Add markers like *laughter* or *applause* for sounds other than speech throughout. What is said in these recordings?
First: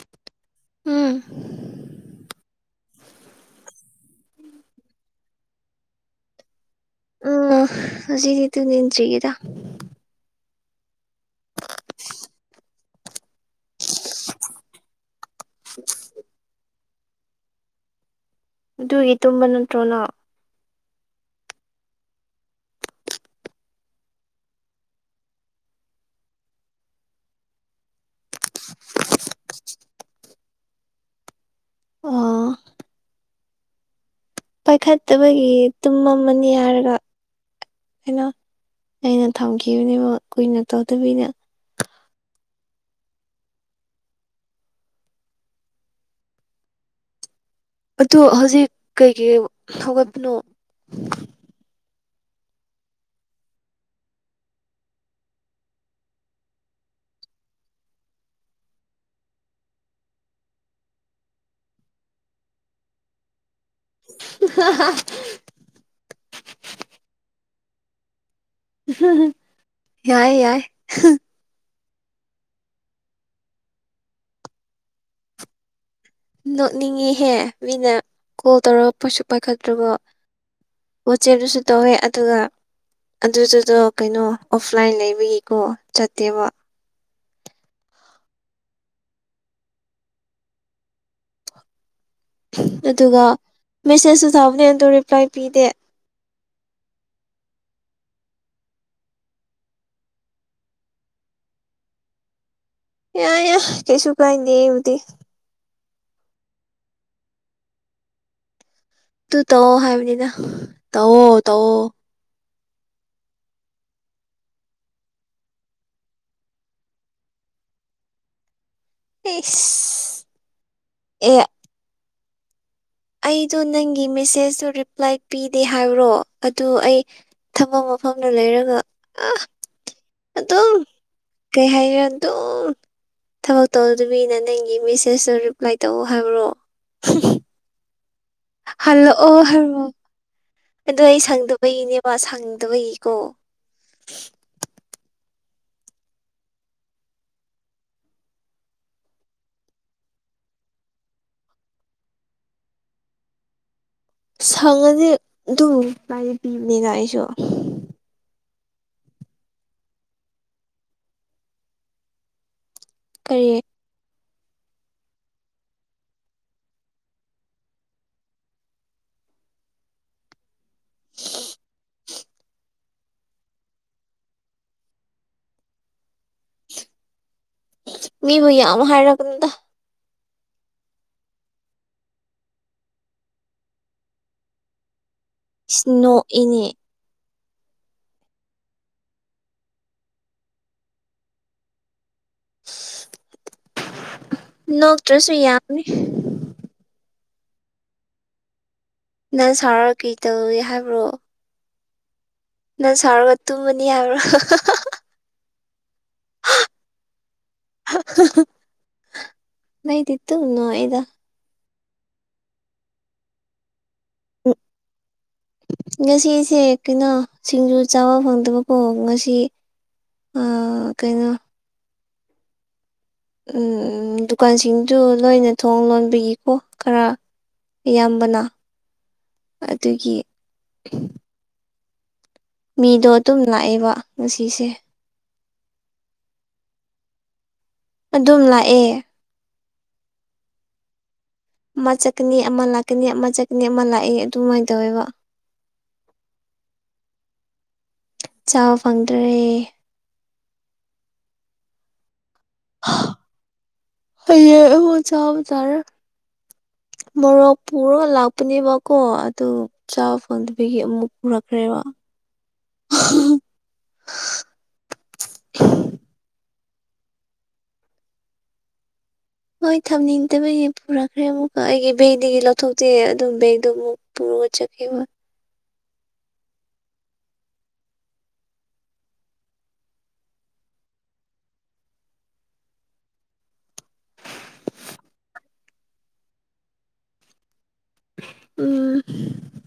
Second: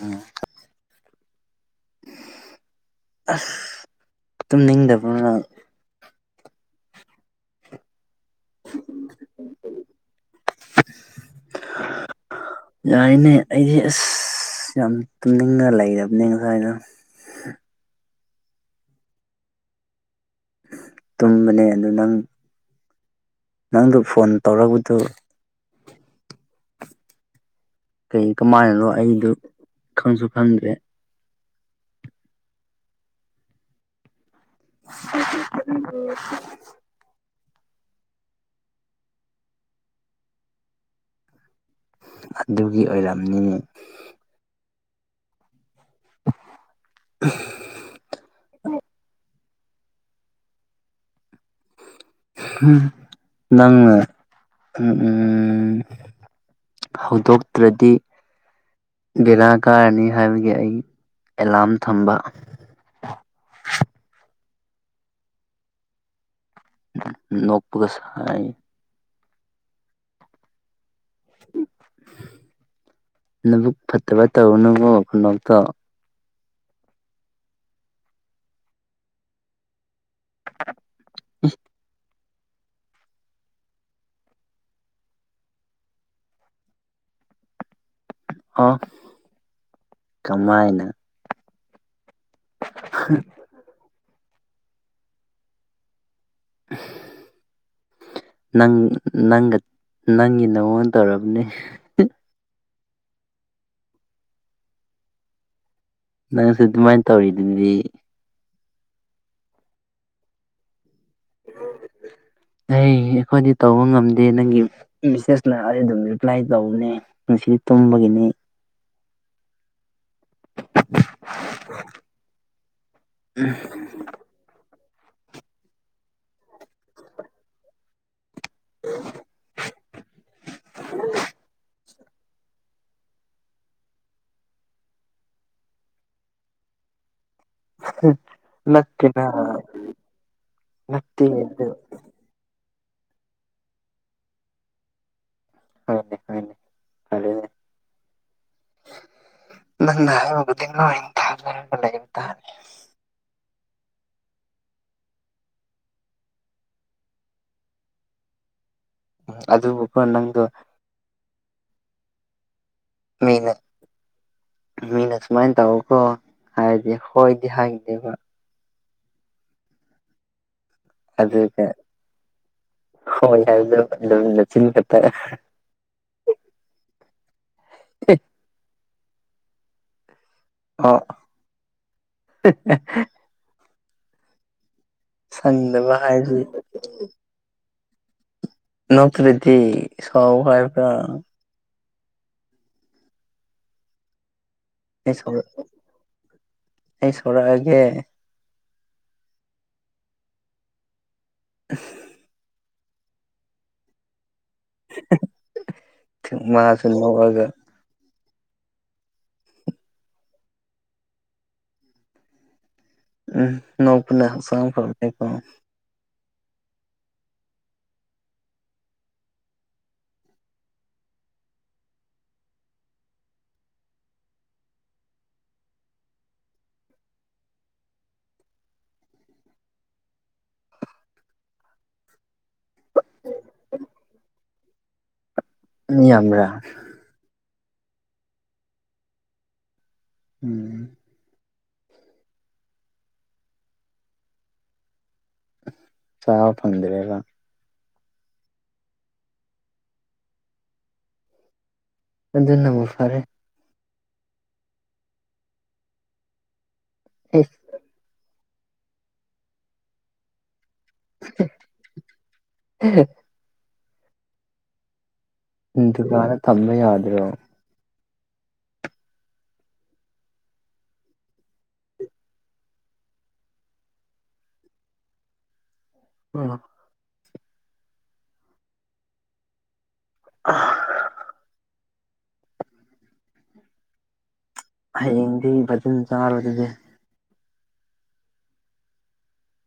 ꯎꯝ ꯎꯝ ꯑꯁ ꯇꯨꯝꯅꯤꯡꯗꯕꯅ ꯎ ꯍꯧꯖꯤꯅꯤꯗꯨ ꯅꯟ꯭ꯔꯤꯒꯦꯔ ꯌꯥꯔꯤꯅꯦ ꯑꯩꯗꯤ ꯑꯁ ꯌꯥꯝ ꯇꯨꯝꯅꯤꯡꯉ ꯂꯩꯔꯕꯅꯤ ꯉꯁꯥꯏꯅ ꯑꯗꯨꯒꯤ ꯇꯨꯝꯕ ꯅꯠꯇ꯭ꯔꯣꯅ ꯇꯨꯝꯕꯅꯦ ꯑꯗꯨ ꯅꯪ ꯅꯪꯗꯨ ꯐꯣꯟ ꯇꯧꯔꯕꯗꯨ ꯀꯩ ꯀꯃꯥꯏꯅꯅꯣ ꯑꯩꯗꯨ ꯈꯪꯁꯨ ꯈꯪꯗ꯭ꯔꯦ ꯑꯣ ꯄꯥꯏꯈꯠꯇꯕꯒꯤ ꯇꯨꯝꯝꯃꯅꯤ ꯍꯥꯏꯔꯒ ꯀꯩꯅꯣ ꯑꯩꯅ ꯊꯝꯈꯤꯕꯅꯦꯕ ꯀꯨꯏꯅ ꯇꯧꯗꯕꯤꯅ ꯑꯗꯨꯒꯤ ꯑꯣꯏꯔꯝꯅꯤ ꯑꯍꯝꯝ ꯑꯗ ꯍꯧꯖꯤꯛ ꯀꯩꯒꯤ ꯍꯧꯒꯠꯄꯅꯣ ꯅꯪꯅ ꯎꯝ ꯎꯝ ꯍꯧꯗꯣꯛꯇ꯭ꯔꯗꯤ ꯕꯦꯂꯥ ꯀꯥꯔꯅꯤ ꯍꯥꯏꯕꯒꯤ ꯑꯩ ꯑꯦꯂꯥꯔꯝ ꯊꯝꯕ ꯍ ꯍ ꯅꯣꯛꯄꯒꯁꯥꯏ ꯌꯥꯏ ꯌꯥꯏ ꯅꯕꯨꯛ ꯐꯠꯇꯕ ꯇꯧꯅꯣꯀꯣ ꯈꯨꯅꯣꯛꯇꯣ ꯅꯣꯛꯅꯤꯡꯉꯤꯍꯦ ꯃꯤꯅ ꯀꯣꯜ ꯇꯧꯔꯒ ꯄꯁꯨ ꯄꯥꯏꯈꯠꯇ꯭ꯔꯕꯣ ꯋꯥꯆꯦꯞ ꯇꯥꯁꯨ ꯇꯧꯋꯦ ꯑꯗꯨꯒ ꯑꯗꯨꯗꯨꯗꯣ ꯀꯩꯅꯣ ꯑꯣꯐꯂꯥꯏꯟ ꯂꯩꯕꯒꯤꯀꯣ ꯆꯠꯇꯦꯕ ꯑ ꯀꯃꯥꯏꯅ ꯑꯗꯨꯒ ꯃꯦꯁꯦꯁꯁꯨꯨ ꯊꯥꯕꯅꯦ ꯑꯗꯣ ꯔꯤꯄ꯭ꯂꯥꯏ ꯄꯤꯗꯦ *inaudible* ꯅꯪ ꯅꯪꯒ ꯅꯪꯒꯤ ꯅꯉꯣꯟ ꯇꯧꯔꯕꯅꯤ ꯌꯥꯏ ꯌꯥꯏ ꯀꯩꯁꯨ ꯀꯥꯏꯗꯦ ꯍꯨꯖꯤꯛꯇꯤ ꯅꯪꯁꯨ ꯑꯗꯨꯃꯥꯏꯅ ꯇꯧꯔꯤꯗꯨꯗꯤ ꯇꯨ ꯇꯧꯑꯣ ꯍꯥꯏꯕꯅꯤꯅ ꯇꯧꯑꯣ ꯇꯧꯑꯣ ꯑꯩ ꯑꯩꯈꯣꯏꯗꯤ ꯇꯧꯕ ꯉꯝꯗꯦ ꯅꯪꯒꯤ ꯃꯦꯁꯦꯁꯅ ꯑꯩ ꯑꯗꯨꯝ ꯔꯤꯄ꯭ꯂꯥꯏ ꯇꯧꯕꯅꯦ ꯁꯤꯗꯤ ꯇꯨꯝꯕꯒꯤꯅꯤ ꯏꯁ ꯑꯦ *inaudible* ꯑꯩꯗꯣ ꯅꯪꯒꯤ ꯃꯦꯁꯦꯁꯇꯨ ꯔꯤꯄ꯭ꯂꯥꯏ ꯄꯤꯗꯦ ꯍꯥꯏꯕ꯭ꯔꯣ ꯑꯗꯨ ꯑꯩ ꯊꯃꯝ ꯃꯐꯝꯗ ꯂꯩꯔꯒ ꯑ ꯑꯗꯨꯝ ꯀꯩ ꯍꯥꯏꯔ ꯑꯗꯨꯝ *inaudible* ꯊꯕꯛ ꯇꯧꯗꯕꯤꯅ ꯅꯪꯒꯤ ꯃꯦꯁꯦꯁꯇꯣ ꯔꯤꯄ꯭ꯂꯥꯏ ꯇꯧꯑꯣ ꯍꯥꯏꯕ꯭ꯔꯣ ꯎꯝ ꯍꯜꯂꯛꯑꯣ ꯍꯥꯏꯔꯣꯑꯣ ꯑꯗꯣ ꯑꯩ ꯅꯠꯇꯦ ꯑꯗꯨ ꯁꯪꯗꯕꯒꯤꯅꯦꯕ ꯁꯪꯗꯕꯒꯤꯀꯣ ꯍꯅꯦ ꯍꯅꯦ ꯀꯅꯦ ꯅꯗꯤꯣ ꯏ ꯂꯩ ꯇ ꯁꯪꯉꯁꯦ ꯑꯗꯨ ꯥꯏꯗꯤ ꯄꯤꯕꯅꯤꯅ ꯑꯩꯁꯨ ꯑꯗꯨꯄ ꯅꯪꯗ ꯀꯔꯤ ꯃꯅ ꯃꯤꯅ ꯁꯨꯃꯥꯏꯅ ꯇꯧꯀꯣ ꯍꯥꯏꯔꯗꯤ ꯍꯣꯏꯗꯤ ꯍꯥꯏꯈꯤꯗꯦꯕ ꯑꯗꯨꯗꯒ ꯍ ꯌꯥꯎꯗꯣ ꯆꯤꯟ ꯀꯠꯇꯔ ꯃꯤꯕꯨ ꯌꯥꯝ ꯍꯥꯏꯔꯒꯗ ꯑ ꯁꯪꯗꯕ ꯏꯁꯅꯣ ꯍꯥꯏꯕꯁꯤ ꯏꯅꯦ ꯅꯠꯇ꯭ꯔꯗꯤ ꯁꯧ ꯍꯥꯏꯕ꯭ꯔ ꯅꯣꯛꯇ꯭ꯔꯁꯨ ꯑꯩ ꯌꯥꯝꯅꯤ ꯑꯩ ꯁꯣꯔꯒꯦ ꯅꯪ ꯁꯥꯔ ꯀꯩ ꯇꯧꯏ ꯍꯥꯏꯕ꯭ꯔꯣ ꯑ ꯅꯥꯎꯒ ꯇꯨꯃꯅꯤ ꯍꯥꯏꯕꯔꯣ ꯃꯥꯁꯨ ꯅꯣꯛꯑꯒ ꯑꯩꯗꯤꯗꯨꯝ ꯅꯣꯛꯑꯦꯗꯥ ꯎꯝ ꯅꯣꯡꯄꯅ ꯐ ꯉꯁꯤꯁꯦ ꯀꯩꯅꯣ ꯁꯤꯡꯖꯨ ꯆꯥꯕ ꯐꯪꯗꯕꯀꯣ ꯉꯁꯤ ꯀꯩꯅꯣ ꯎꯝ ꯗꯨꯀꯥꯟꯁꯤꯡꯗꯨ ꯂꯣꯏꯅ ꯊꯣꯡ ꯂꯣꯟꯕꯒꯤꯀꯣ ꯈꯔ ꯏꯌꯥꯝꯕꯅ ꯑꯗꯨꯒꯤ ꯃꯤꯗꯣ ꯑꯗꯨꯝ ꯂꯥꯛꯑꯦꯕ ꯉꯁꯤꯁꯦ ꯃꯤ ꯌꯥꯝꯔ ꯑꯗꯨꯝ ꯂꯥꯛꯑꯦ ꯎꯝ ꯑꯃ ꯆꯠꯀꯅꯤ ꯑꯃ ꯂꯥꯛꯀꯅꯤ ꯑꯃ ꯆꯠꯀꯅꯤ ꯑꯃ ꯂꯥꯛꯑ ꯑꯗꯨꯃꯥꯏꯅ ꯇꯧꯋꯦꯕ ꯆꯥꯕ ꯐꯪꯗ꯭ꯔꯦꯔ ꯆꯥꯕ ꯐꯪꯗ꯭ꯔꯦ ꯑꯗꯨ ꯅꯝꯕ ꯐꯔꯦ ꯍꯥꯏꯕꯨ ꯆ ꯇꯔ ꯃꯣꯔꯄꯔ ꯂꯥ ꯇꯨꯅꯦꯕꯀꯣ ꯑꯗꯨ ꯆꯥꯕ ꯐꯪꯗꯕꯤꯒꯤ ꯑꯃꯨꯛ ꯍꯨꯔꯛꯈ꯭ꯔꯦꯕ ꯍ ꯍ ꯎꯝ ꯗꯨꯀꯥꯟꯗ ꯊꯝꯕ ꯌꯥꯗ꯭ꯔꯣ ꯍꯣꯏ ꯊꯝꯅꯤꯡꯗꯕꯩꯒꯤ ꯄꯨꯔꯛꯈ꯭ꯔꯦ ꯑꯃꯨꯛꯀ ꯑꯩꯒꯤ ꯕꯦꯒꯗꯒꯤ ꯂꯧꯊꯣꯛꯇꯦ ꯑꯗꯨꯝ ꯕꯦꯒꯗꯣ ꯑꯃꯨꯛ ꯄꯨꯔꯒ ꯆꯠꯀꯦꯕ *unintelligible* ꯑꯍ ꯍꯌꯦꯡꯗꯤ ꯐꯖꯟ ꯆꯥꯔꯣ ꯑꯗꯨꯗꯤ ꯎꯝ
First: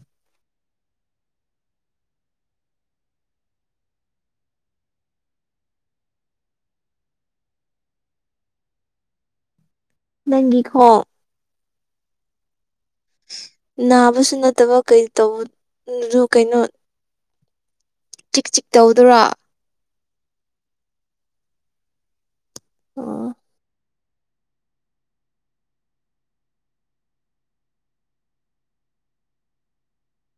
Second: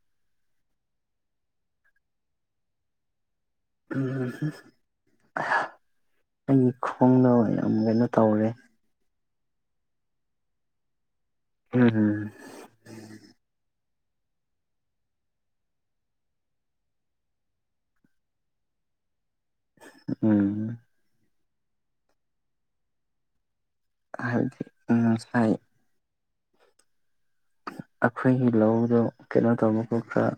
ꯎꯝ ꯍꯨꯝ ꯍꯍ ꯅꯪꯒꯤ ꯈꯣꯡꯗꯣ ꯌꯥꯝ ꯀꯩꯅꯣ ꯇꯧꯔꯦ ꯅꯪꯒꯤ ꯈꯣꯡ ꯎꯝ ꯍꯨꯝ ꯅꯥꯕꯁꯨ ꯅꯠꯇꯕ ꯀꯩ ꯇꯧ ꯀꯩꯅꯣ ꯆꯤꯛ ꯆꯤꯛ ꯇꯧꯗꯨꯔꯣ ꯎꯝ ꯑꯣ ꯍꯥꯏꯗꯤ ꯎꯝ ꯁꯥꯏ ꯑꯩꯈꯣꯏꯒꯤ ꯂꯧꯗꯣ ꯀꯩꯅꯣ ꯇꯧꯕ ꯀꯣ ꯈꯔ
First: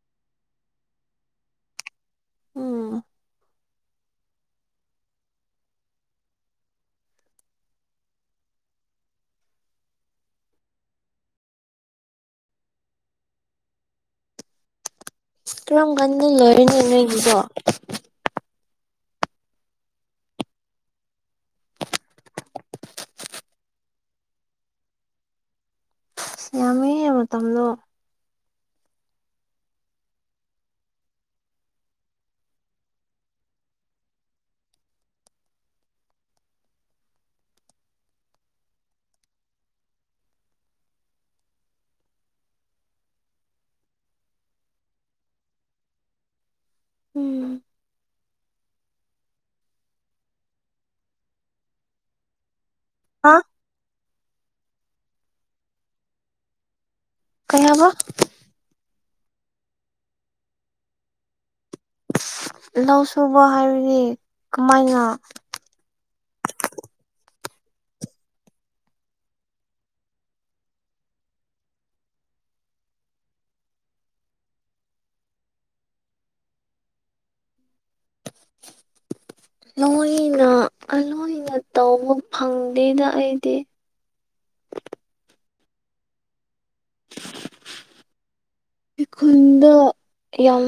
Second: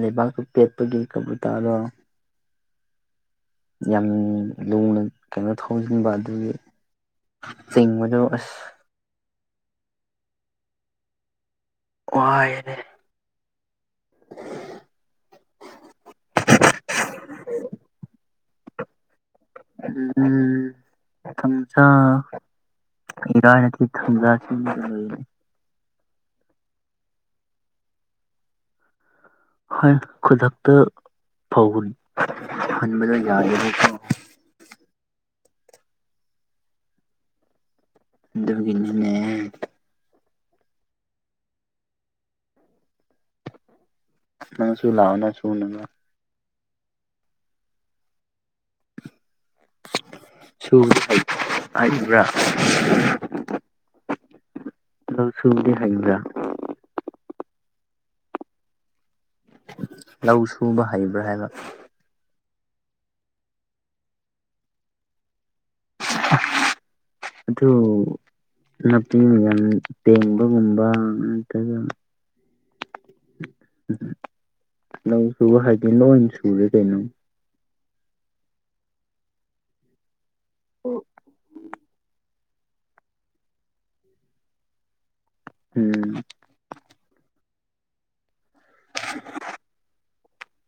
ꯂꯩꯕꯥꯛꯇꯣ ꯄꯦꯠꯄꯒꯤ ꯀꯕꯨꯇꯥꯗꯣ ꯎꯝ ꯌꯥꯝ ꯂꯨꯅ ꯀꯩꯅꯣ ꯊꯧꯖꯤꯟꯕ ꯑꯗꯨꯒꯤ ꯆꯤꯡꯕꯗꯨ ꯑꯁ ꯋꯥꯏꯔꯦ ꯀꯔꯝ ꯀꯥꯟꯗ ꯂꯣꯏꯔꯅꯤ ꯅꯣꯏꯒꯤꯗꯣ ꯎꯝ ꯊꯥꯡꯖ ꯏꯔꯥꯏ ꯅꯠꯇ꯭ꯔꯥ ꯊꯥꯡꯖ ꯁꯤ ꯅꯨꯃꯤꯠꯇ ꯂꯣꯏꯔꯅꯤ ꯑꯁ ꯌꯥꯝꯃꯦꯍꯦ ꯃꯇꯝꯂꯣ ꯍꯣꯏ ꯈꯨꯗꯛꯇ ꯐꯧ ꯍꯨꯟ ꯍꯨꯟꯕꯗꯣ ꯌꯥꯗꯦꯕ ꯀꯣ ꯑꯗꯨꯒꯤꯅꯤꯅꯦ ꯅꯪꯁꯨ ꯂꯥꯛꯑꯣ ꯅ ꯁꯨꯅꯕ ꯎꯝ ꯁꯨꯕꯗꯤ ꯍꯩ ꯍꯩꯕ꯭ꯔꯥ ꯍꯥ ꯂꯧ ꯁꯨꯕꯗꯤ ꯍꯩꯕ꯭ꯔꯥ ꯀꯩ ꯍꯥꯏꯕ ꯂꯧ ꯁꯨꯕ ꯍꯩꯕ꯭ꯔꯥ ꯍꯥꯏꯕ ꯂꯧ ꯁꯨꯕ ꯍꯥꯏꯕꯗꯤ ꯀꯃꯥꯏꯅ *unintelligible* ꯑꯗꯨ ꯅꯥꯄꯤꯡ ꯌꯥꯝ ꯄꯦꯡꯕꯒꯨꯝꯕ ꯅꯠꯇ꯭ꯔꯒ ꯎꯝ ꯂꯧ ꯁꯨꯕ ꯍꯥꯏꯗꯤ ꯂꯣꯏ ꯁꯨꯔꯦ ꯀꯩꯅꯣ ꯂꯣꯏꯅ ꯑ ꯂꯣꯏꯅ ꯇꯧꯕ ꯐꯪꯗꯦꯗ ꯑꯩꯗꯤ ꯎꯝ ꯑꯩ ꯈꯨꯟꯗ ꯌꯥꯝ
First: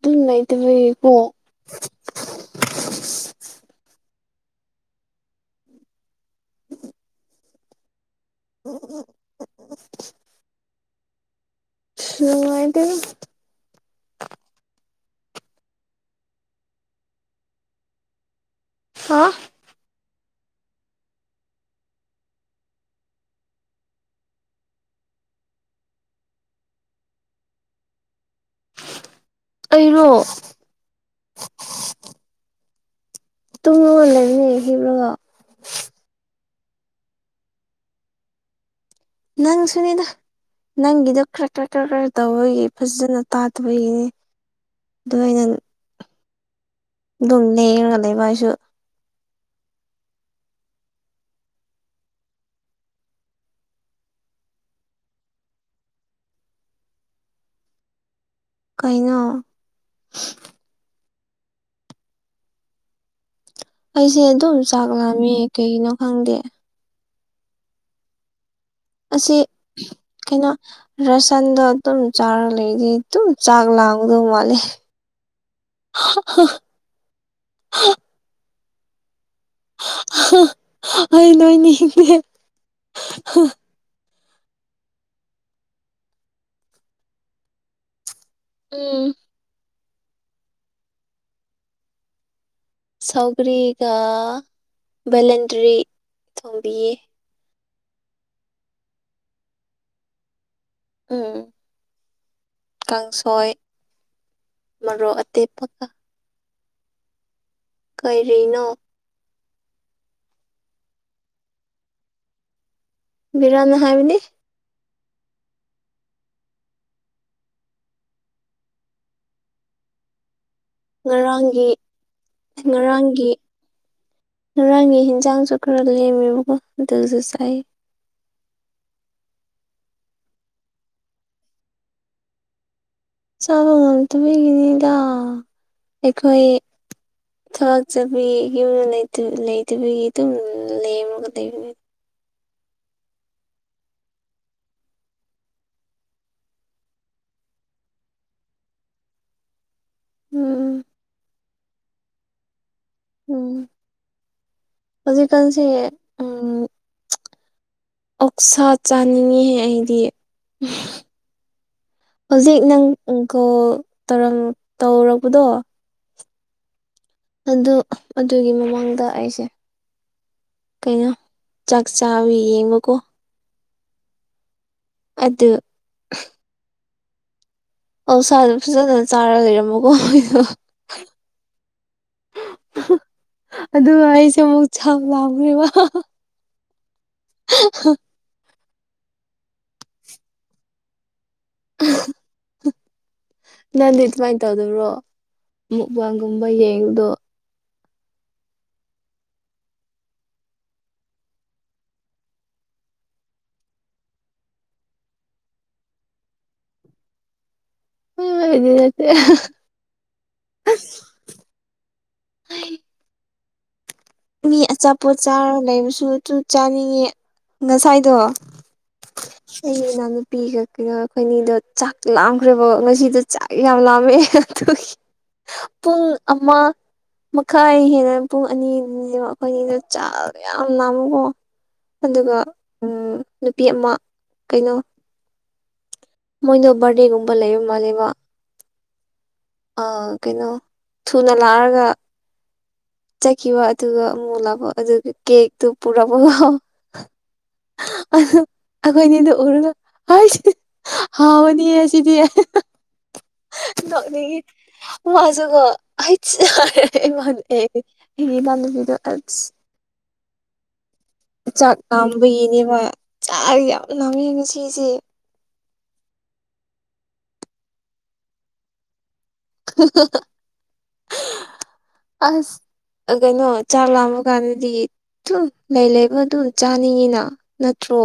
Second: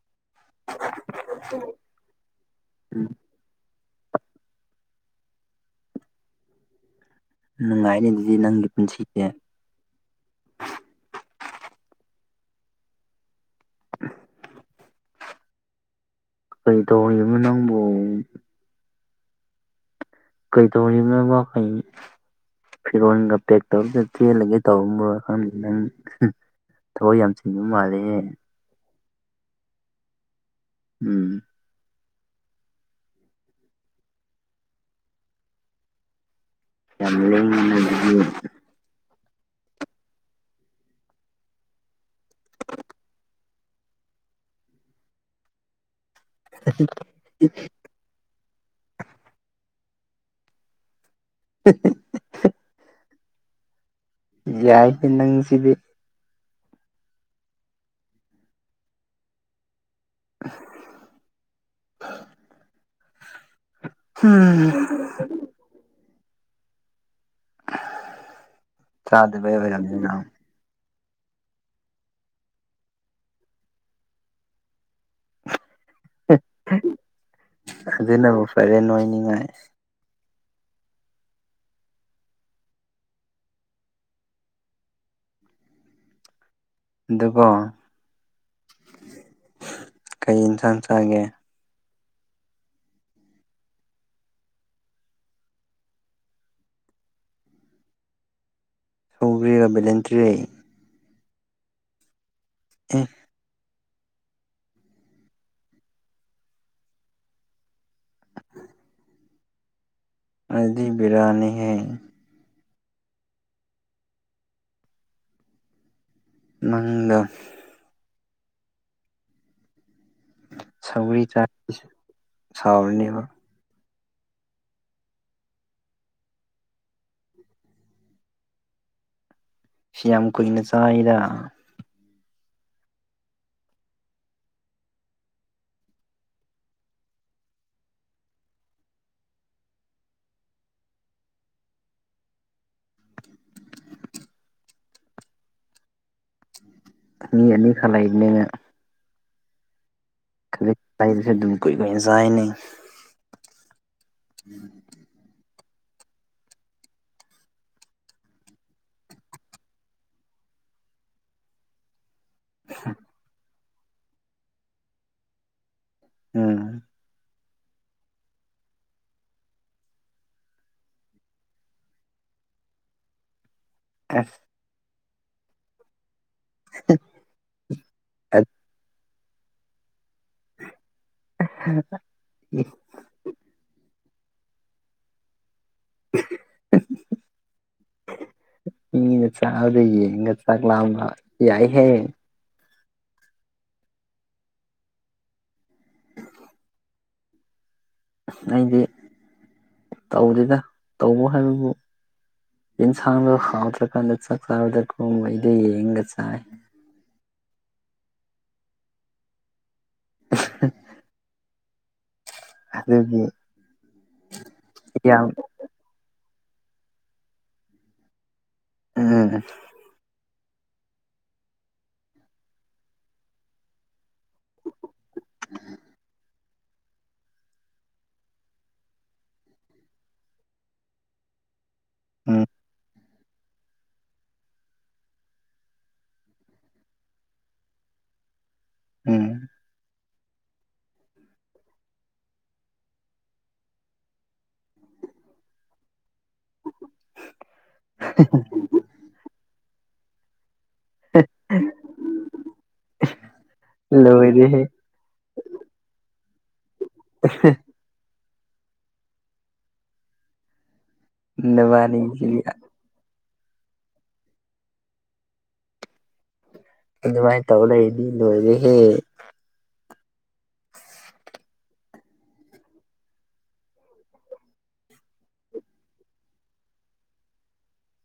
ꯇꯨꯝ ꯂꯩ ꯇꯕꯒꯤ ꯀꫭ ꯅꯨꯡꯉꯥꯏꯅꯦ ꯑꯗꯨꯗꯤ ꯅꯪꯒꯤ ꯄꯨꯟꯁꯤꯁꯦ ꯁꯁ ꯅꯨꯡꯉꯥꯏꯇꯦꯗ ꯀꯔꯤ‌ ꯇꯧꯔꯤꯅꫭꯃꯤ ꯅꯪꯕꯣ ꯍꯥ ꯀꯩꯇꯧꯔꯤꯅꯣꯕ ꯀꯩ ꯐꯤꯔꯣꯟꯒ ꯄꯦꯛ ꯇꯧꯔꯒ ꯆꯦꯜꯂꯒꯦ ꯇꯧꯔꯝꯕ꯭ꯔꯣ ꯈꯪꯗꯦ ꯅꯪ ꯊꯕꯛ ꯌꯥꯝ ꯆꯤꯟꯕ ꯃꯥꯜꯂꯦ ꯑꯩꯔꯣ ꯎꯝ ꯇꯨꯡꯉ ꯂꯩꯃꯤ ꯍꯤꯞꯔꯒꯥ ꯌꯥꯝ ꯅꯪ ꯁꯨꯅꯤꯗ ꯅꯪꯒꯤꯗꯣ ꯈꯔ -ꯈꯔ -ꯈꯔ -ꯈꯔ ꯇꯧꯕꯒꯤ ꯐꯖꯅ ꯇꯥꯗꯕꯒꯤꯅꯦ ꯑꯗꯨ ꯑꯣꯏꯅ *inaudible* ꯑꯗꯨꯝ ꯂꯉꯒ ꯂꯩꯕ ꯍꯥꯏꯁꯨ *unintelligible* ꯌꯥꯏ ꯍꯦ ꯅꯪꯁꯤꯗꯤ ꯀꯩꯅꫭ *inaudible* *inaudible* ꯑꯩꯁꯦ ꯑꯗꯨꯝ ꯍꯨꯝ ꯆꯥꯛ ꯂꯥꯃꯤ ꯀꯩꯒꯤꯅꯣ ꯈꯪꯗꯦ ꯑꯁꯤ ꯆꯥꯗꯕꯩ ꯑꯣꯏꯔꯝꯅꯤ ꯅꯪ ꯀꯩꯅꯣ ꯔꯁꯟꯗꯣ ꯑꯗꯨꯝ ꯆꯥꯔ ꯂꯩꯗꯤ ꯑꯗꯨꯝ ꯆꯥꯛ ꯂꯥꯡꯗꯧ ꯃꯥꯜꯂꯦ ꯑꯗꯨꯅꯕ ꯐꯔꯦ ꯅꯣꯏꯅꯤꯡꯉꯥꯏ *unintelligible* ꯑꯩꯅꯣꯏꯅꯤꯡꯗꯦ ꯑꯗꯨꯒ ꯎꯝ ꯀꯩ ꯏꯟꯁꯥꯟꯁꯒꯦ ꯁꯥꯎꯒ꯭ꯔꯤꯒ ꯕꯦꯂꯦꯟꯗ꯭ꯔꯤ ꯊꯣꯝꯕꯤꯌꯦ ꯁꯧꯒ꯭ꯔꯤꯒ ꯕꯤꯂꯦꯟꯇ꯭ꯔꯤ ꯎꯝ ꯀꯥꯡꯁꯣꯏ ꯃꯔꯨꯞ ꯑꯇꯦꯛꯄꯒ ꯀꯔꯤꯅꯣ ꯑꯗꯤ ꯕꯤꯔꯅꯤ ꯍꯦ ꯕꯤꯔꯅꯦ ꯍꯥꯏꯕꯗꯤ ꯅꯪꯒ ꯁꯧꯒ꯭ꯔꯤ ꯆꯥ ꯉꯔꯥꯡꯒꯤ ꯁꯥꯎꯔꯅꯦꯕ ꯉꯔꯥꯡꯒꯤ ꯉꯔꯥꯡꯒꯤ ꯌꯦꯟꯖꯥꯡꯁꯨ ꯈꯔ ꯂꯦꯝꯃꯦꯕꯀꯣ ꯑꯗꯨꯁꯨ ꯆꯥꯏ ꯁꯤ ꯌꯥꯝ ꯀꯨꯏꯅ ꯆꯥꯏꯗ ꯆꯥꯕ ꯉꯝꯗꯕꯒꯤꯅꯤꯗ ꯑꯩꯈꯣꯏ ꯊꯔꯥꯛꯆꯕꯤꯒꯤ ꯌꯨꯝꯗ ꯂꯩꯇꯕꯤꯒꯤ ꯑꯗꯨꯝ ꯂꯦꯝꯃꯒ ꯂꯩꯕꯅꯤ ꯃꯤ ꯑꯅꯤꯈꯛ ꯂꯩꯕꯅꯤꯅ ꯎꯝ ꯈꯖꯤꯛ ꯄꯥꯏꯗꯁꯨ ꯑꯗꯨꯝ ꯀꯨꯏꯀꯨꯏꯅ *unintelligible* ꯎꯝ ꯎꯝ ꯍꯧꯖꯤꯛꯀꯥꯟꯁꯦ ꯎ ꯑꯣꯛꯁꯥ ꯆꯥꯅꯤꯡꯉꯤꯍꯦ ꯑꯩꯗꯤ ꯍꯧꯖꯤꯛ ꯅꯪꯪ ꯀꯣꯜꯧ ꯇꯧꯔꯛꯄꯗꯣ ꯎꯝ ꯑꯗꯨ ꯑꯗꯨꯒꯤ ꯃꯃꯥꯡꯗ ꯑꯩꯁꯦ ꯀꯩꯅꯣ ꯆꯥꯛ ꯆꯥꯋ ꯌꯦꯡꯕꯀꯣ ꯑ *unintelligible* ꯑꯗ ꯍ *unintelligible* ꯑꯧ ꯁꯥꯥꯗꯣ ꯐꯖꯖꯅ ꯆꯥꯔ ꯂꯩꯔꯝꯃꯣꯀꯣ ꯑꯩꯗ *inaudible* *unintelligible* ꯑꯗꯨꯒ ꯑꯩꯁꯦ ꯑꯃꯨꯛ ꯆꯥꯎ ꯂꯥꯎꯈ꯭ꯔꯦꯕ ꯑ *unintelligible* *inaudible* *inaudible* ꯃꯤꯅ ꯆꯥꯛꯕꯗ ꯌꯦꯡꯒ ꯆꯥꯛꯂꯥꯛꯑ꯭ꯔ ꯌꯥꯏꯍꯌꯦ ꯅꯪꯗꯤ ꯑꯗꯨꯃꯥꯏꯅ ꯇꯧꯗꯕ꯭ꯔꯣ ꯃꯨꯛꯕꯥꯟꯒꯨꯝꯕ ꯌꯦꯡꯉꯗꯣ ꯑꯩꯗꯤ ꯇꯧꯗꯦꯅ ꯇꯧꯕ ꯍꯥꯏꯕꯕꯨ ꯌꯦꯟꯁꯥꯡꯗꯣ ꯍꯥꯎꯗ꯭ꯔꯀꯥꯟꯗ ꯆꯥꯛ ꯆꯥꯕꯗ ꯈꯣꯡꯕ ꯑꯩꯗꯣ ꯌꯦꯡꯒ ꯆꯥꯏ ꯍꯗꯤ ꯅꯠꯇꯦ *inaudible* ꯑꯗꯨꯗꯒꯤ ꯃꯤ ꯑꯆꯥꯄꯣꯠ ꯆꯥꯔꯒ ꯂꯩꯕꯁꯨ ꯑꯗꯨ ꯆꯥꯅꯤꯡꯉꯤ ꯉꯁꯥꯏꯗꯣ ꯍ ꯎꯝ ꯅ ꯅꯨꯄꯤꯒ ꯀꯩꯅꯣ ꯑꯩꯈꯣꯏꯅꯤꯗꯣ ꯆꯥꯛ ꯂꯥꯝꯈ꯭ꯔꯦꯕꯣ ꯉꯁꯤꯗꯣ ꯆꯥꯛ ꯌꯥꯝ ꯂꯥꯝꯃꯦꯦ ꯑꯗꯨ ꯍ ꯄꯨꯡ ꯑꯃ ꯃꯈꯥꯏ ꯍꯦꯟꯅ ꯄꯨꯡ ꯑꯅꯤ ꯑꯩꯈꯣꯏꯒꯤꯗ ꯆꯥ ꯌꯥꯝ ꯂꯥꯝꯃꯨꯀꯣ ꯑꯗꯨꯒ ꯎꯝ ꯎ ꯅꯨꯄꯤ ꯑꯃ ꯀꯩꯅꯣ ꯃꯣꯏꯗꯣ ꯕꯥꯔꯗꯦꯒꯨꯝꯕ ꯂꯩꯕ ꯃꯥꯜꯂꯦꯕ ꯎꯝ ꯀꯩꯅꯣ ꯊꯨꯅ ꯂꯥꯛꯑꯒ ꯆ ꯀ ꯋꯥ ꯑꯗꯨꯒ ꯃꯨꯂ ꯑꯣ ꯑꯗꯨꯒ ꯀꯦꯛꯇꯨ ꯄꯨꯔꯝꯃꯒ ꯑꯈꯣꯏꯅꯤ ꯑꯗꯨ ꯎꯔꯒ ꯍ ꯍꯥꯎꯅꯤꯌꯦ ꯑꯁꯤꯗꯤ ꯅꯣꯛꯅꯤꯡ ꯂꯣꯏꯔꯦꯍꯦ ꯋꯥꯖꯒꯣ ꯑꯩꯠ ꯂꯕꯤꯗꯣ ꯆꯥꯛ ꯅꯕꯥꯅꯤꯁꯤꯗꯤ ꯥꯝꯕꯒꯤꯅꯦꯕ ꯆꯥ ꯌꯥꯝ ꯂꯥꯝꯃꯦ ꯌꯦ ꯉ ꯁꯤꯁꯦ ꯑꯗꯨꯃꯥꯏꯅ ꯇꯧ ꯂꯩ ꯑꯩꯗꯤ ꯂꯣꯏꯔꯦꯍꯦ ꯑꯁ ꯀꯩꯅꯣ ꯆꯥꯛ ꯂꯥꯃ ꯀꯥꯟꯗꯗꯤ ꯑꯗꯨꯝ ꯂꯩ ꯂꯩꯕ ꯑꯗꯨꯝ ꯆꯥꯅꯤꯡꯉꯤꯅ ꯅꯠꯇ꯭ꯔꯣ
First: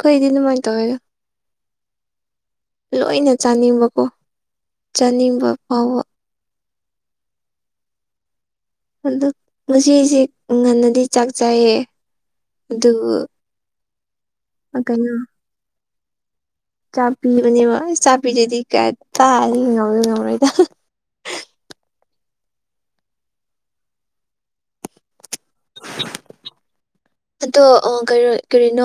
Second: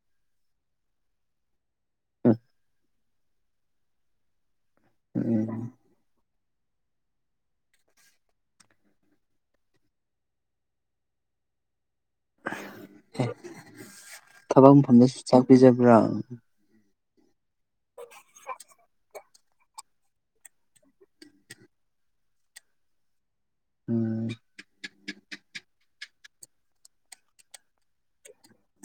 ꯑꯩꯩꯗꯤ ꯑꯗꯨꯃꯥꯏꯅ ꯇꯧꯋꯦꯗ ꯎ ꯂꯣꯏꯅ ꯆꯥꯅꯤꯡꯕꯀꯣ ꯆꯥꯅꯤꯡꯕ ꯎꯝ ꯐꯥꯎꯕ ꯑꯗꯨ ꯉꯁꯦ ꯉꯟꯅꯗꯤ ꯆꯥꯛ ꯆꯥꯏꯌꯦ ꯑꯗꯨ ꯑꯦ ꯊꯕꯛ ꯃꯐꯝꯗꯁꯨ ꯆꯥꯛꯄꯤꯤꯖꯕ꯭ꯔꯥ ꯆꯥꯛꯄꯤꯕꯅꯦꯕ ꯆꯥꯛꯕꯤꯗꯗꯤ ꯀꯌꯥ ꯇꯥꯔ ꯉꯥꯎꯗꯣꯏ ꯉꯧꯔꯣꯏꯗ ꯎꯝ ꯑꯗꯣ ꯀꯣ ꯀꯔꯤꯅꯣ